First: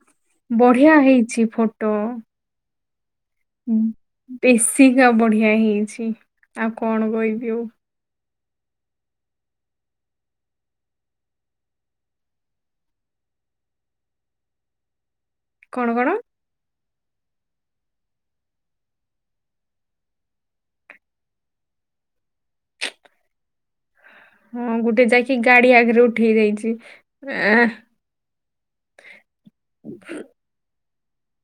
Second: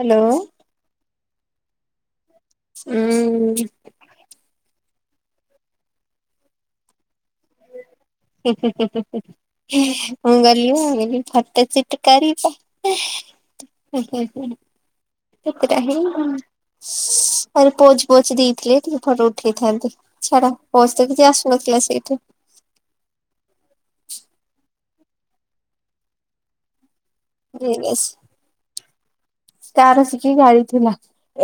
Hello ବଢ଼ିଆ ହେଇଛି photo ଉଁ ହୁଁ ହୁଁ ବେଶିକ୍ ଆଉ ବଢିଆ ହେଇଛି ଆଉ କଣ କହିବି ଆଉ ହେଁ ହେଁ ହେଁ ମୁଁ ଗଲି ମୁଁ କହିଲି ଫଟୋ ସୁଟ କରିବ [inaudible] [unintelligible] [inaudible] କଣ କଣ ଆଉ ପୋଜ ପୋଜ ଦେଇଥିଲେ ଟିକେ ଫୋଟ ଉଠେଇଥାନ୍ତି ଛାଡ଼ ବସ୍ ତ କିଛି ଆସୁନଥିଲା ସେଇଠୁ ହଁ ଗୋଟେ ଯାଇକି ଗାଡି ଆଗରେ ଉଠେଇ ଦେଇଛି। ଆଁ, [unintelligible] କାର ଶିକି ଗାଡିଥିଲା।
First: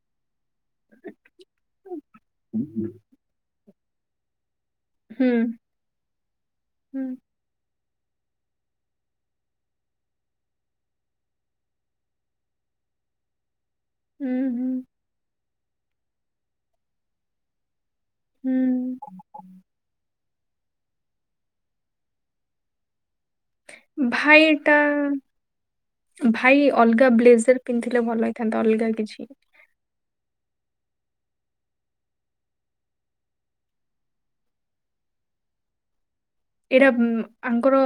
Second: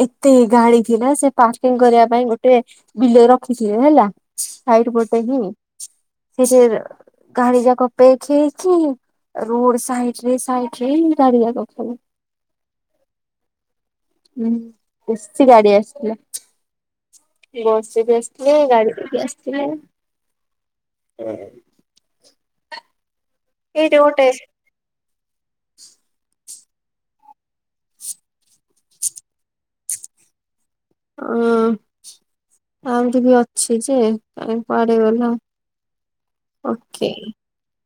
ଏତେ ଗାଡି ଥିଲା ସେ ପାର୍କିଂ କରିବା ପାଇଁ ଗୋଟେ ବିଲ ରଖିଥିଲେ ହେଲା। ସାଇଟ ପୋଟେ ହୁଁ ହି ସେଇଟା ର ହୁଁ ଗାଡି ଯାକ ପେଚ ହେଇକି ରୋଡ ସାଇଡ଼ରେ ରେ ସାଇଡ଼ରେ ରେ ଗାଡି ଯାକ ଖାଲି। ହୁଁ ବେଶି ଗାଡି ଆସିଥିଲା। ବସରେ ବି ଆସିଥିଲେ ଗାଡିରେ ବି ଆସିଥିଲେ ଏଇଠି ଗୋଟେ ଭାଇ ଟା ଭାଇ ଅଲଗା ବ୍ଲେଜର୍ ପିନ୍ଧିଥିଲେ ଭଲ ହେଇଥାନ୍ତା ଅଲଗା କିଛି। ଅ ଆହୁରି ବି ଅଛି ଯେ କାଇଁ କୁଆଡ଼େ ଗଲା। ଏଇଟା ଓକେ ଆଙ୍କର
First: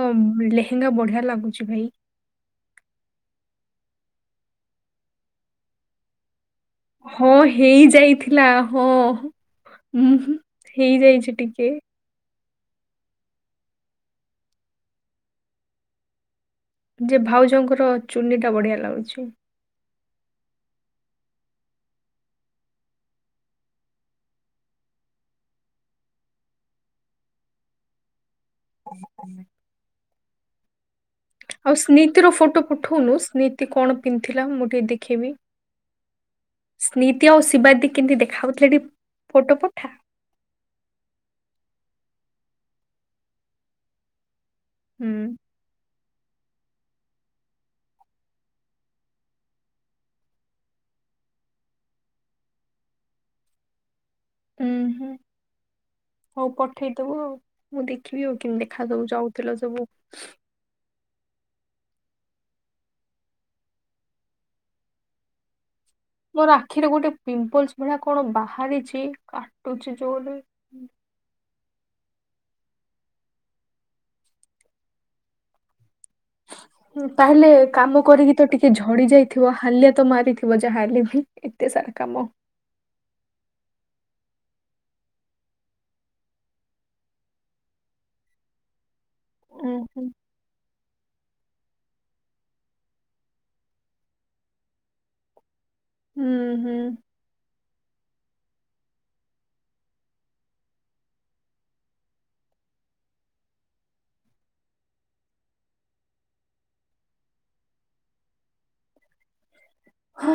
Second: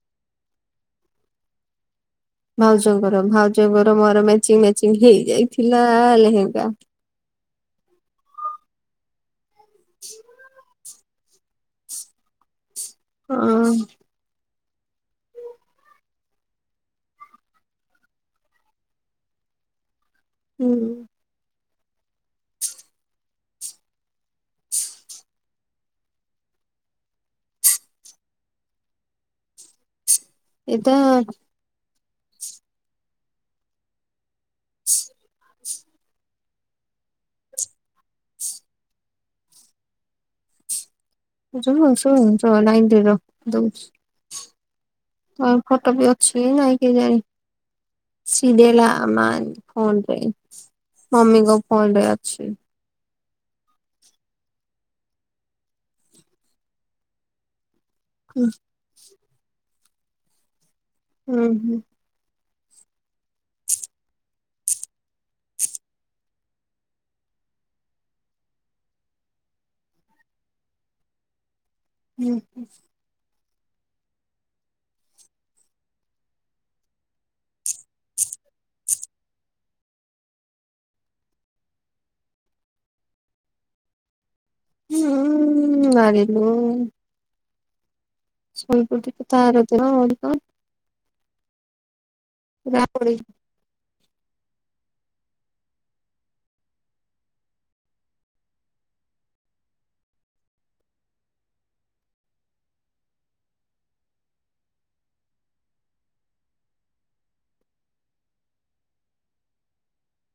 ଲେହେଙ୍ଗା ବଢ଼ିଆ ଲାଗୁଛି ଭାଇ। ଭାଉଜଙ୍କର ଭାଉଜଙ୍କର ମୋର ମ୍ୟାଚିଂ ମ୍ୟାଚିଂ ହେଇଯାଇଥିଲା ଲେହେଙ୍ଗା। ହଁ ହେଇ ଯାଇଥିଲା ହଁ ହେଇଯାଇଛି ଟିକେ। ଅ ଯେ ଭାଉଜଙ୍କର ଚୁନି ଟା ବଢ଼ିଆ ଲାଗୁଛି। ହୁଁ। ହଁ ହଁ [unintelligible] ଏଇ ତ ଆଉ ସ୍ମୀତିର ଫଟୋ ପଠଉନୁ ସ୍ମୀତି କଣ ପିନ୍ଧିଥିଲା ମୁଁ ଟିକେ ଦେଖିବି। ସ୍ନୀତି ଆଉ ଶିବାଦୀ କେମିତି ଦେଖା ହାଉଥିଲେ ଫୋଟୋ ପଠା। [unintelligible] ଲାଇନର ଦଉଛି [unintelligible] ହୁଁ। କଁ ଫଟୋ ବି ଅଛି ନାଇଁ କେଜାଣି। ସିଡ଼େଲା ମା ଫୋନ ପାଇଁ ମମିଙ୍କ ଫୋନରେ ଅଛି। ଉୁଁ ହୁଁ ହଉ ପଠେଇଦବୁ ଆଉ ମୁଁ ଦେଖିବି ଆଉ ହୁଁ କେମିତି ଖା ଯୋଉ ଯାଉଥିଲ ସବୁ। ହୁଁ ହୁଁ। ମୋର ଆଖିରେ ଗୋଟେ ପିମ୍ପଲ୍ସ ଭଳିଆ କଣ ବାହାରିଛି କାଟୁଛି ଯୋରେ। ହୁଁ ହୁ। [inaudible] ତାହେଲେ କାମ କରିକି ତ ଟିକେ ଝଡ଼ି ଯାଇଥିବ ହାଲିଆ ତ ମାରିଥିବ ଯାହା ହେଲେବି। ଏତେ ସାରା କାମ। ହୁଁ ଲଗିଲୁ [unintelligible] ଉଁ ହୁଁ। [unintelligible] ରାବଳି ହୁଁ ହୁଁ। ହା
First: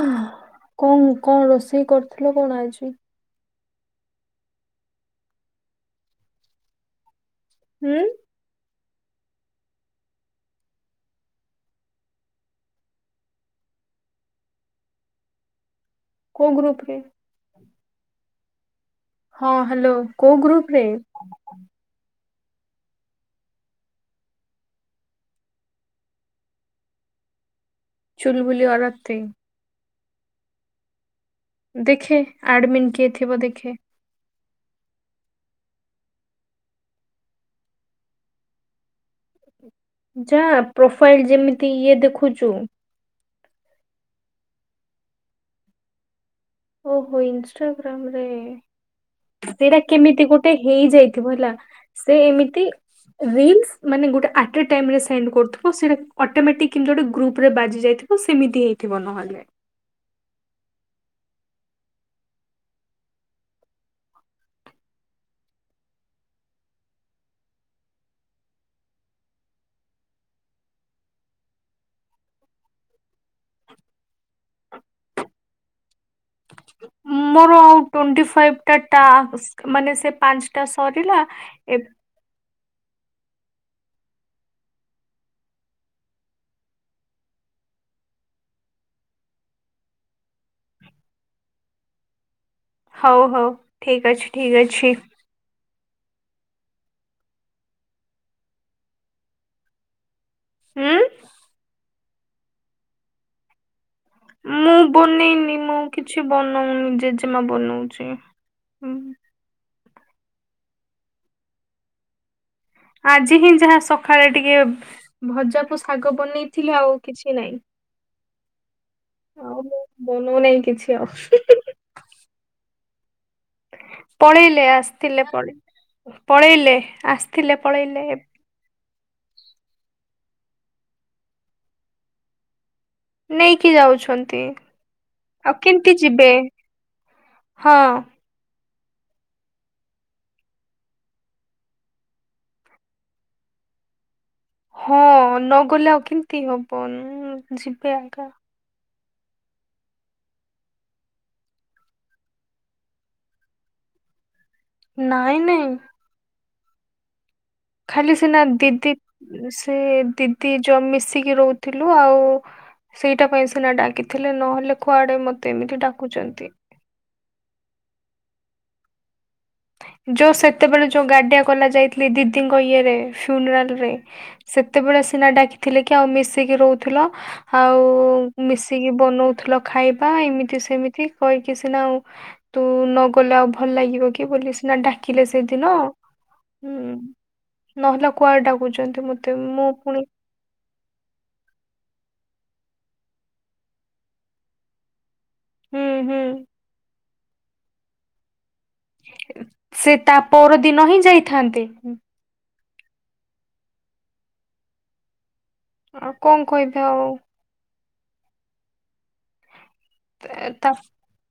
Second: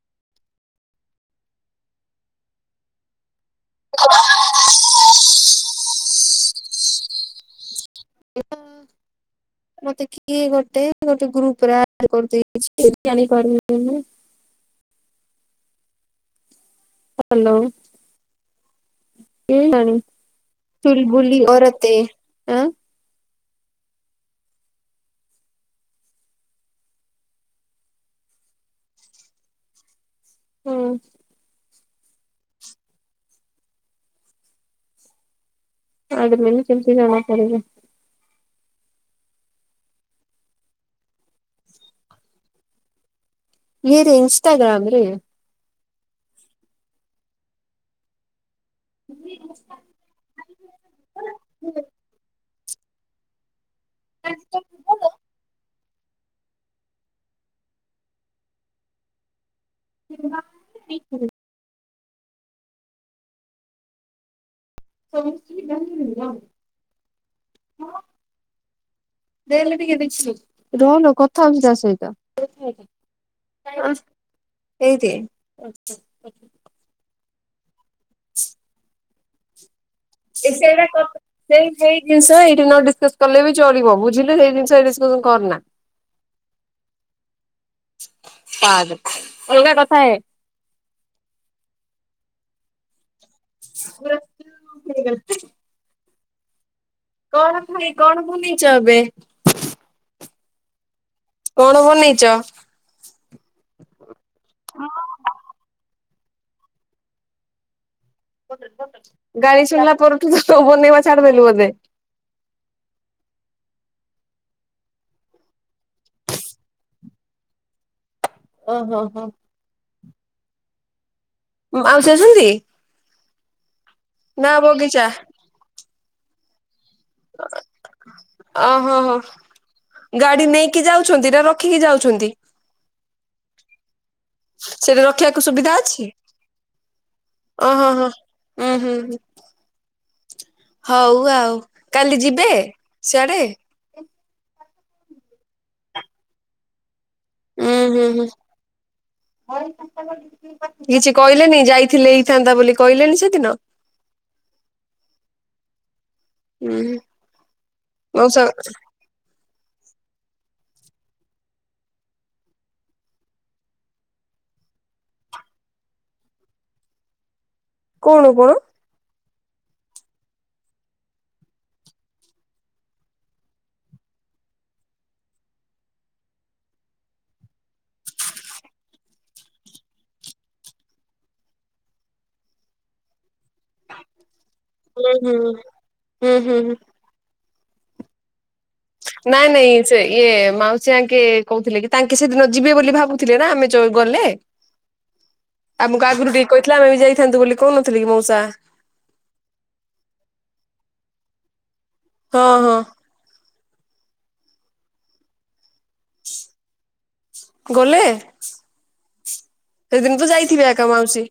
କଣ କଣ ରୋଷେଇ କରିଥିଲ କଣ ଆଜି? ହ [unintelligible] ହୁଁ। [unintelligible] ମତେ କିଏ ଗୋଟେ ଗୋଟେ ଗ୍ରୁପରେ ଆଡ଼୍ କରିଦେଇଛି [unintelligible] କୋଉ ଗ୍ରୁପ ରେ? ହ୍ୟାଲୋ। କେୟାଣି ଚୁଲବୁଲି ଅରତେ ଆଁ ଚୁଲବୁଲି ଅରତେ। ହଁ। ଦେଖେ ଆଡ଼ମିନ୍ କିଏ ଥିବ ଦେଖେ। ଆଡ଼ମିନ୍ କେମିତି ଜଣାପଡ଼ିବ? ଯା ପ୍ରୋଫାଇଲ୍ ଯେମିତି ଇଏ ଦେଖୁଚୁ ଇଏରେ ଇନ୍ଷ୍ଟାଗ୍ରାମ୍ ରେ? ଓହୋ ଇନ୍ଷ୍ଟାଗ୍ରାମ୍ ରେ। ସେଟା କେମିତି ଗୋଟେ ହେଇଯାଇଥିବ ହେଲା ସେ ଏମିତି ରିଲ୍ସ ମାନେ ଗୋଟେ ଆଟେ ଟାଇମ୍ ରେ ସେଣ୍ଡ୍ କରୁଥୁ ସେଇଟା ଅଟୋମେଟିକ୍ କେମ୍ତି ଗୋଟେ ଗ୍ରୁପ ରେ ବାଜି ଯାଇଥିବ ସେମିତି ହେଇଥିବ ନହେଲେ। [unintelligible] [unintelligible] ରହଲୋ କଥା ହଉଛି ତା ସହିତ। ଦେଇଦେ। ମୋର ଆଉ ଟୋଣ୍ଟି ଫାଇଭ୍ ଟା ଟାସ୍କ ମାନେ ସେ ଏ ପାଞ୍ଚଟା ସେଇଟା କଥା ସରିଲା ସେଇ ଏବ୍ ସେଇ ଜିନିଷ ଏଇଠି ନ ଡିସକସ କଲେ ବି ଚଳିବ। ବୁଝିଲୁ ସେଇ ଜିନିଷ ଏଇ ଡିସ୍କସନ କରନା। ପା ଅଲଗା କଥା ହ ହଉ ହଉ ଠିକ ଅଛି ଠିକ୍ ଅଛି। [inaudible] କଣ ଖାଇ କଣ ବନେଇଛ ଏବେ? ଉଁ। କଣ ବନେଇଛ? ମୁଁ ବନେଇନି ମୁଁ କିଛି ବନଉନି ଜେଜେମା ବନଉଛି। ଗାଳି ଶୁଣିଲା ପରଠୁ ବନେଇବା ଛାଡିଦେଲୁ ବୋଧେ। ଆଜି ହିଁ ଯାହା ସକାଳେ ଟିକେ ଭଜାକୁୁ ଶାଗ ବନେଇଥିଲି ଆଉ କିଛି ନାହିଁ। ଓ ହୋ ହୋ। ଆଉ ମୁଁ ବନଉନାହିଁ କିଛି ଆଉ। ମାଉସି ଅଛନ୍ତୀ? ପଳେଇଲେ ବଗିଚା ଆସିଥିଲେ ପେଇ ପଳେଇଲେ ଆସିଥିଲେ ପଳେଇଲେ। ଓହୋହୋ ଗାଡି ନେଇକି ଯାଉଛନ୍ତି ନା ରଖିକି ଯାଉଛନ୍ତି? ନେଇକି ଯାଉଛନ୍ତି ସେଠି ରଖିବାକୁ ଆଉ ସୁବିଧା କେମିତି ଅଛି ଯିବେ ହଁ। ହୁଁ ହୁଁ ହଁ। ହଉ ଆଉ କାଲି ଯିବେ ସିଆଡେ। ହଁ ନଗଲେ ଆଉ କେମିତି ହବନ। ଉଁ ହୁଁ ହୁଁ। କିଛି କହିଲେନି ଯାଇଥିଲେ ହେଇଥାନ୍ତା ବୋଲି କହିଲେନି ସେଦିନ। ନାଇଁ ନାଇଁ। ହୁଁ। ଖାଲି ସିନା ମଉସା ଦିଦି ସେ ଦିଦି ଯ ମିଶିକି ରହୁଥିଲୁ ଆଉ ସେଇଟା ପାଇଁ ସିନା ଡାକିଥିଲେ ନହେଲେ କୁଆଡ଼େ ମୋତେ ଏମିତି ଡାକୁଛନ୍ତି। କଣ କଣ? ଯୋଉ ସେତେବେଳେ ଯୋଉ ଗାଡିଆ କଲା ଯାଇଥିଲି ଦିଦିଙ୍କ ଇଏରେ ଫ୍ୟୁନରାଲରେ। ସେତେବେଳେ ସିନା ଡାକିଥିଲେ କି ଆଉ ମିଶିକି ରହୁଥିଲ। ଆଉ ମିଶିକି ବନଉଥିଲ ଖାଇବା ଏମିତି ସେମିତି କହିକି ସିନା ଆଉ ତୁ ନ ଗଲେ ଆଉ ଭଲ ଲାଗିବ କି ବୋଲି ସେ। ହୁଁ ଡାକିଲେ ହୁଁ ସେଦିନ ହୁଁ ନହେଲେ କୁଆଡେ ଡାକୁଛୁ। ନାଇଁ ନାଇଁ ସେ ଇଏ ମାଉସୀ ଆଙ୍କେ କହୁଥିଲେ କି ତାଙ୍କେ ସେଦିନ ଯିବେ ବୋଲି ଭାବୁଥିଲେ ନା ଆମେ ଯୋଉ ଗଲେ ହୁଁ ଆମକୁ ହୁଁ। ଆଗରୁ ଟିକେ କହିଥିଲା ଆମେ ବି ଯାଇଥାନ୍ତୁ ବୋଲି କହୁନଥିଲେ କି ମଉସା। ସେ ତା ପର ଦିନ ହିଁ ଯାଇଥାନ୍ତି। ହଁ ହଁ। ଆଉ କଣ କହିବା ଆଉ। ଗଲେ ସେଦିନ ତ ଯାଇଥିବେ ତା ଏକା ମାଉସୀ।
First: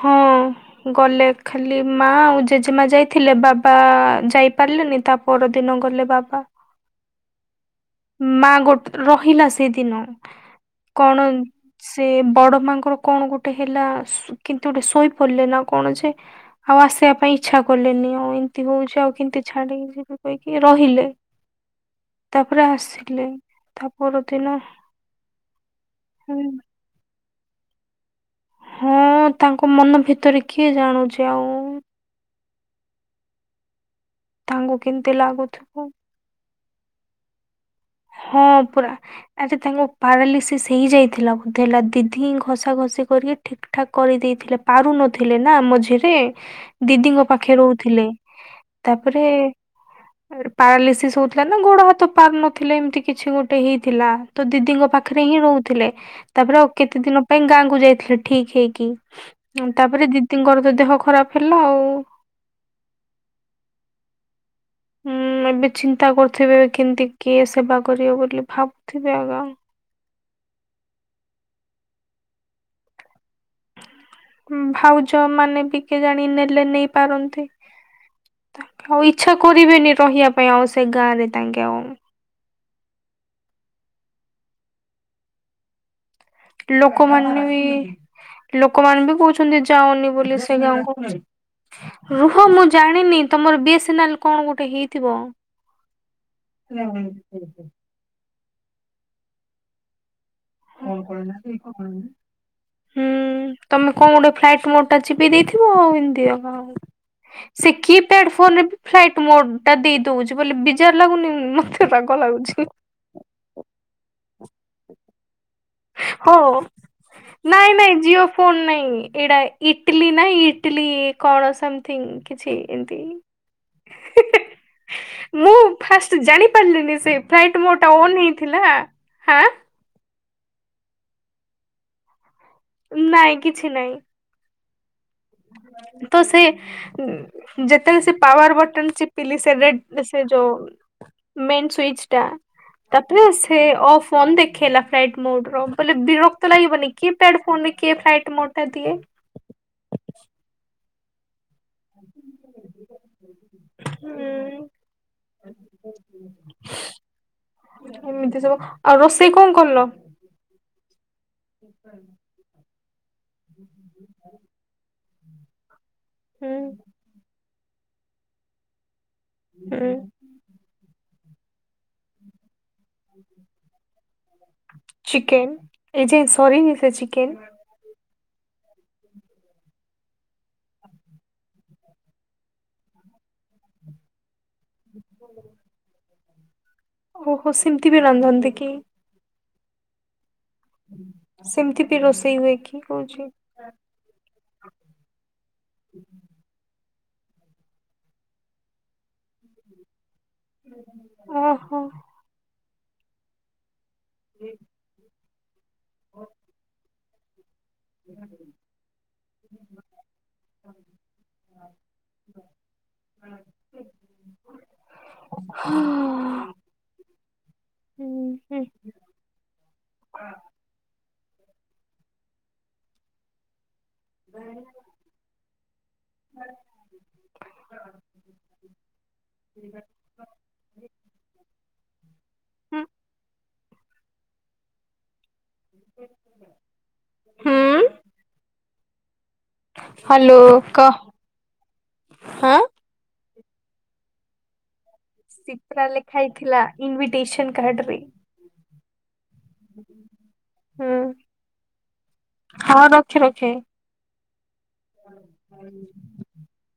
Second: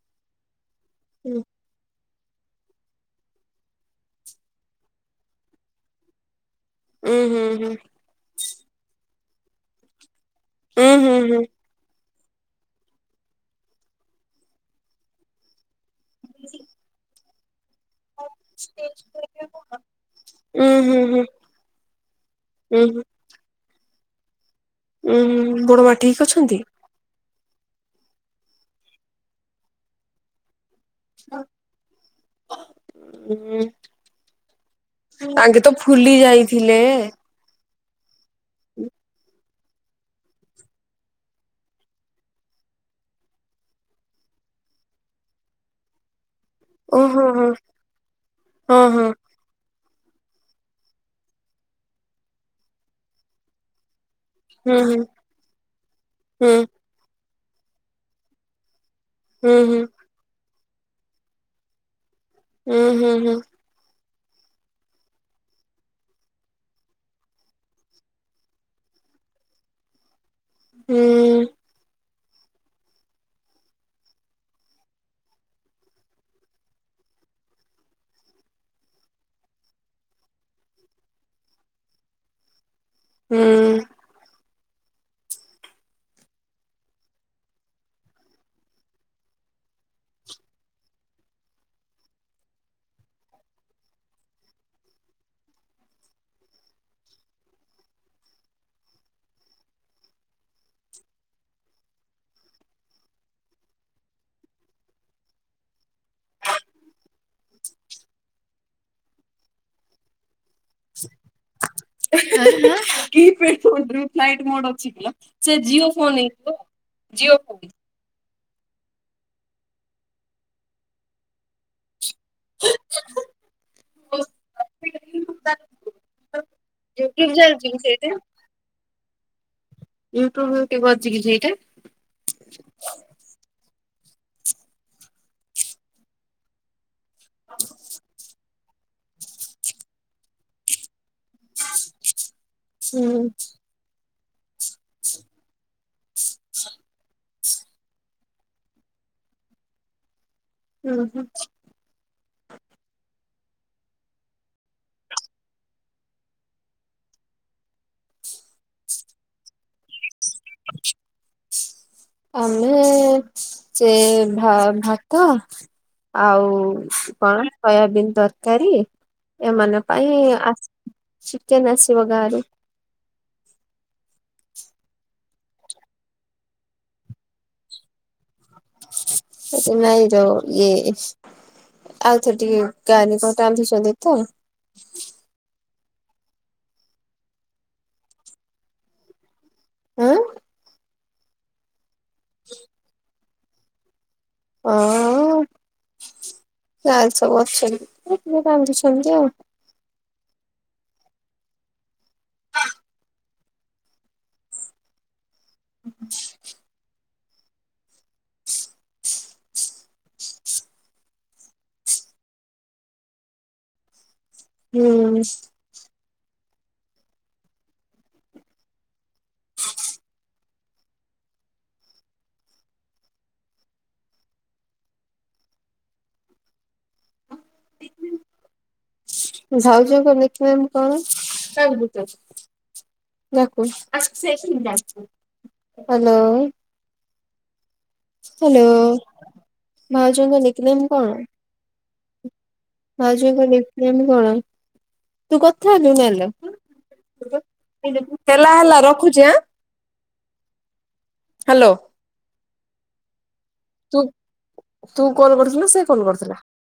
ହଁ ଗଲେଖ ଖାଲି ମା ଆଉ ଜେଜେମା ଯାଇଥିଲେ ବାବା ଯାଇପାରିଲେନି ତା ପରଦିନ ଗଲେ ବାବା। ଉୁଁ ହୁଁ ହୁଁ। ମା ଗୋଟେ ରହିଲା ସେଦିନ ଉଁ ହୁଁ କଣ ହୁଁ। ସେ ବଡ ମାଙ୍କର କଣ ଗୋଟେ ହେଲା କିମତି ଗୋଟେ ଶୋଇ ପଡ଼ିଲେ ନା। କଣଛ ଆଉ ଆସିବା ପାଇଁ ଇଚ୍ଛା କଲେନି ଆଉ ଏମିତି ହଉଛି ଆଉ କେମିତି ଛାଡିକି ସେ କହିକି ଉଁ ହୁଁ ରହିଲେ। ହୁଁ ପ୍ରା ଉଁ ହୁଁ ଆସିଲେ ତା ପରଦିନ। ଉଁ ବଡ ମା ଠିକ ଅଛନ୍ତି? ହଁ ତାଙ୍କ ମନ ଭିତରେ କିଏଜାଣ ତାଙ୍କୁ କେମିତି [unintelligible] ଆଗେତ ଲାଗୁଥିବ। ଫୁଲି ଯାଇଥିଲେ। ହଁ ପରା ଆଚ୍ଛା ତାଙ୍କ ପାରାଲିସିସ୍ ହେଇ ଯାଇଥିଲା ବୋଧେ ହେଲା ଦିଦିହିଁ ଘଷା ଘଷି କରିକି ଠିକ୍ ଠାକ୍ କରିଦେଇଥିଲେ ପାରୁ ନଥିଲେନା ମଝିରେ। ଓହୋ ଦିଦିଙ୍କ ହୋ ପାଖେ ରହୁଥିଲେ ହଁ ହଁ ତାପରେ ପାରାଲିସିସ୍ ହଉଥିଲାନା ଗୋଡ଼ ହାତ ପାରୁନଥିଲେ ଏମିତି କିଛି ଗୋଟେ ହେଇଥିଲା। ତ ଦିଦିଙ୍କ ହୁଁ ପାଖରେ ହିଁ ରହୁଥିଲେ ହୁଁ ତାପରେ ଆଉ କେତେ ଦିନ ପାଇଁ ଗାଁକୁ ଯାଇଥିଲେ ଠିକ୍ ହେଇକି। ହୁଁ ହୁଁ ହୁଁ ତାପରେ ଦିଦିଙ୍କରତ ଦେହ ଖରାପ୍ ହେଲା ଆଉ। ହୁଁ ହୁଁ ହୁଁ। ହୁଁ ଏବେ ଚିନ୍ତା କରୁଥିବେ କେମିତି କିଏ ସେବା କରିବ ବୋଲି ଭାବୁଥିବେ ଆକା। ହୁଁ। ଭାଉଜ ମାନେବି କେଜାଣି ନେଲେ ନେଇ ପାରନ୍ତି। ତାଙ୍କେ ଆଉ ଇଚ୍ଛା କରିବେନି ରହିବା ପାଇଁ ଆଉସେ ଗାଁରେ ତାଙ୍କେ ଆଉ। ହୁଁ। ଲୋକମାନେବି ଲୋକମାନେବି କହୁଛନ୍ତି ଯାଉନି ବୋଲି ସେ ଗାଁକୁ କହୁଛି। ରୁହ ମୁଁ ଜାଣିନି ତମର ବିଏସ୍ ନାଲ୍ କଣ ଗୋଟେ ହେଇଥିବ। [unintelligible] [unintelligible] ହୁଁ ତମେ କଣ ଗୋଟେ ଫ୍ଲାଇଟ୍ ମୋରଟା ଚିପି ଦେଇଥିବ ଆଉ ଏତି [unintelligible] ସେକିପ୍ୟାଡ଼ ଫୋନରେବି ଫ୍ଲାଇଟ୍ ମୋଡ଼ଟା ଦେଇଦଉଚି ବୋଲି ବିଜାର ଲାଗୁନି ମତେ ରାଗ ଲାଗୁଛି। [unintelligible] କି ପେଡ଼ ଫୋନ୍ ରେ [unintelligible] ଫ୍ଲାଇଟ୍ ମୋଡ୍ ଅଛି କିଲୋ ସେ ଜିଓ ଫୋନ ହ ହେଇଥିବ ଜିଓ ଫୋନ। ନାଇଁ ନାଇଁ ଜିଓ ଫୋନ୍ ନାଇଁ ଏଇଟା ଇଟିଲିନା ଇଟିଲି କଣ ସେମ୍ ଥିଙ୍ଗ୍ କିଛି ଏମତି [inaudible] ମୁଁ ଫାଷ୍ଟ ଜାଣି ପାରିଲିନି ସେ ଫ୍ଲାଇଟ ଚାଲିଛି କି ମୋଡ୍ ଟା ସେଇଟା ଅନ୍ ହେଇଥିଲା ଆଁ। ୟୁଟ୍ୟୁବରେ [unintelligible] ସେଇଟା। ନାଇଁ କିଛି ନାଇଁ। ତ ସେ ଯେତେବେଳେ ସେପାୱାର ବଟନ୍ ଚିପି ପିଲି ସେରେ ସେଯୋଉ ମେନ୍ ସୁୟିଜଟା ହୁଁ ତାପରେ ସେ ଅଫ୍ ଫୋନ୍ ଦେଖେଇଲା ଫ୍ଲାଇଟ୍ ମୋଡ୍ ର ବଲେ ବିରକ୍ତ ଲାଗିବନି କିଏ ପ୍ୟାଡ଼ କିଏ ଫ୍ଲାଇଟ୍ ମୋଡ୍ ଟା ଦିଏ। ଉଁ ହୁଁ। ହୁଁ [inaudible] ଏମିତି ସବୁ ଆଉ ରୋଷେଇ କଣ କଲ? ଆମେ ଚେ ଭା ଭା ତ ଆଉ ହୁଁ କଣ ସୋୟାବିିନ୍ ତରକାରୀ। ଏମାନ ହୁଁ ପାଇଁ ଆ ଚିକେନ୍ ଆସିବ ଗାଁରୁ। [inaudible] ଚିକେନ୍ ଏଯାଏ ସରିନି ସେଚିକେନ୍। ଆରେ ନାଇଁ ଯୋ ଇଏ ଆଉଥରେ ଟିକେ [unintelligible] ଟାନ୍ଧୁଛନ୍ତି ତ। [inaudible] ଓହୋ ସେମିତିବି ରନ୍ଧନନ୍ତିକି। ଆଁ। ସେମିତିବି ରୋଷେଇ ହୁଏକି କହୁଚି। ହଁ ଯାଲେ ସବୁ ଅଛନ୍ତି ଏରା କିଏ କାନ୍ଧୁଛନ୍ତିତ ଆଉ। ଓହୋ। ଏ [unintelligible] [inaudible] ହ ହଁ ହ ହୁଁ ହୋ ହୁଁ ହୁଁ [unintelligible] ଭାଉଜ କି ଦେଖିବାକୁ କଣ କାହାକୁ ପଚାରୁଚୁ ୟା ଆ ସେ ଯ ହ୍ୟାଲୋ ହ୍ୟାଲୋ ହ୍ୟାଲୋ ଭାଉଜଙ୍କ ନିକ୍ ନେମ୍ କହ କଣ? ହଁ ଭାଉଯ ଙ୍କ ନିକ୍ ନେମ୍ କଣ? ତୁ କଥା ସିପ୍ରା ହେଲୁନି ଲେଖା ଆଲୋ। ହେଇଥିଲା ଇନଭିଟେସନ କାର୍ଡ ରେ ହେଲା ହେଲା ରଖୁଛି ଆଁ ହୁଁ ହାଲୋ ହ ରଖେ ରଖେ ତୁ ତୁ କଲ୍ କରିୁଥିଲ ସେ କଲ୍ କରିଥିଲା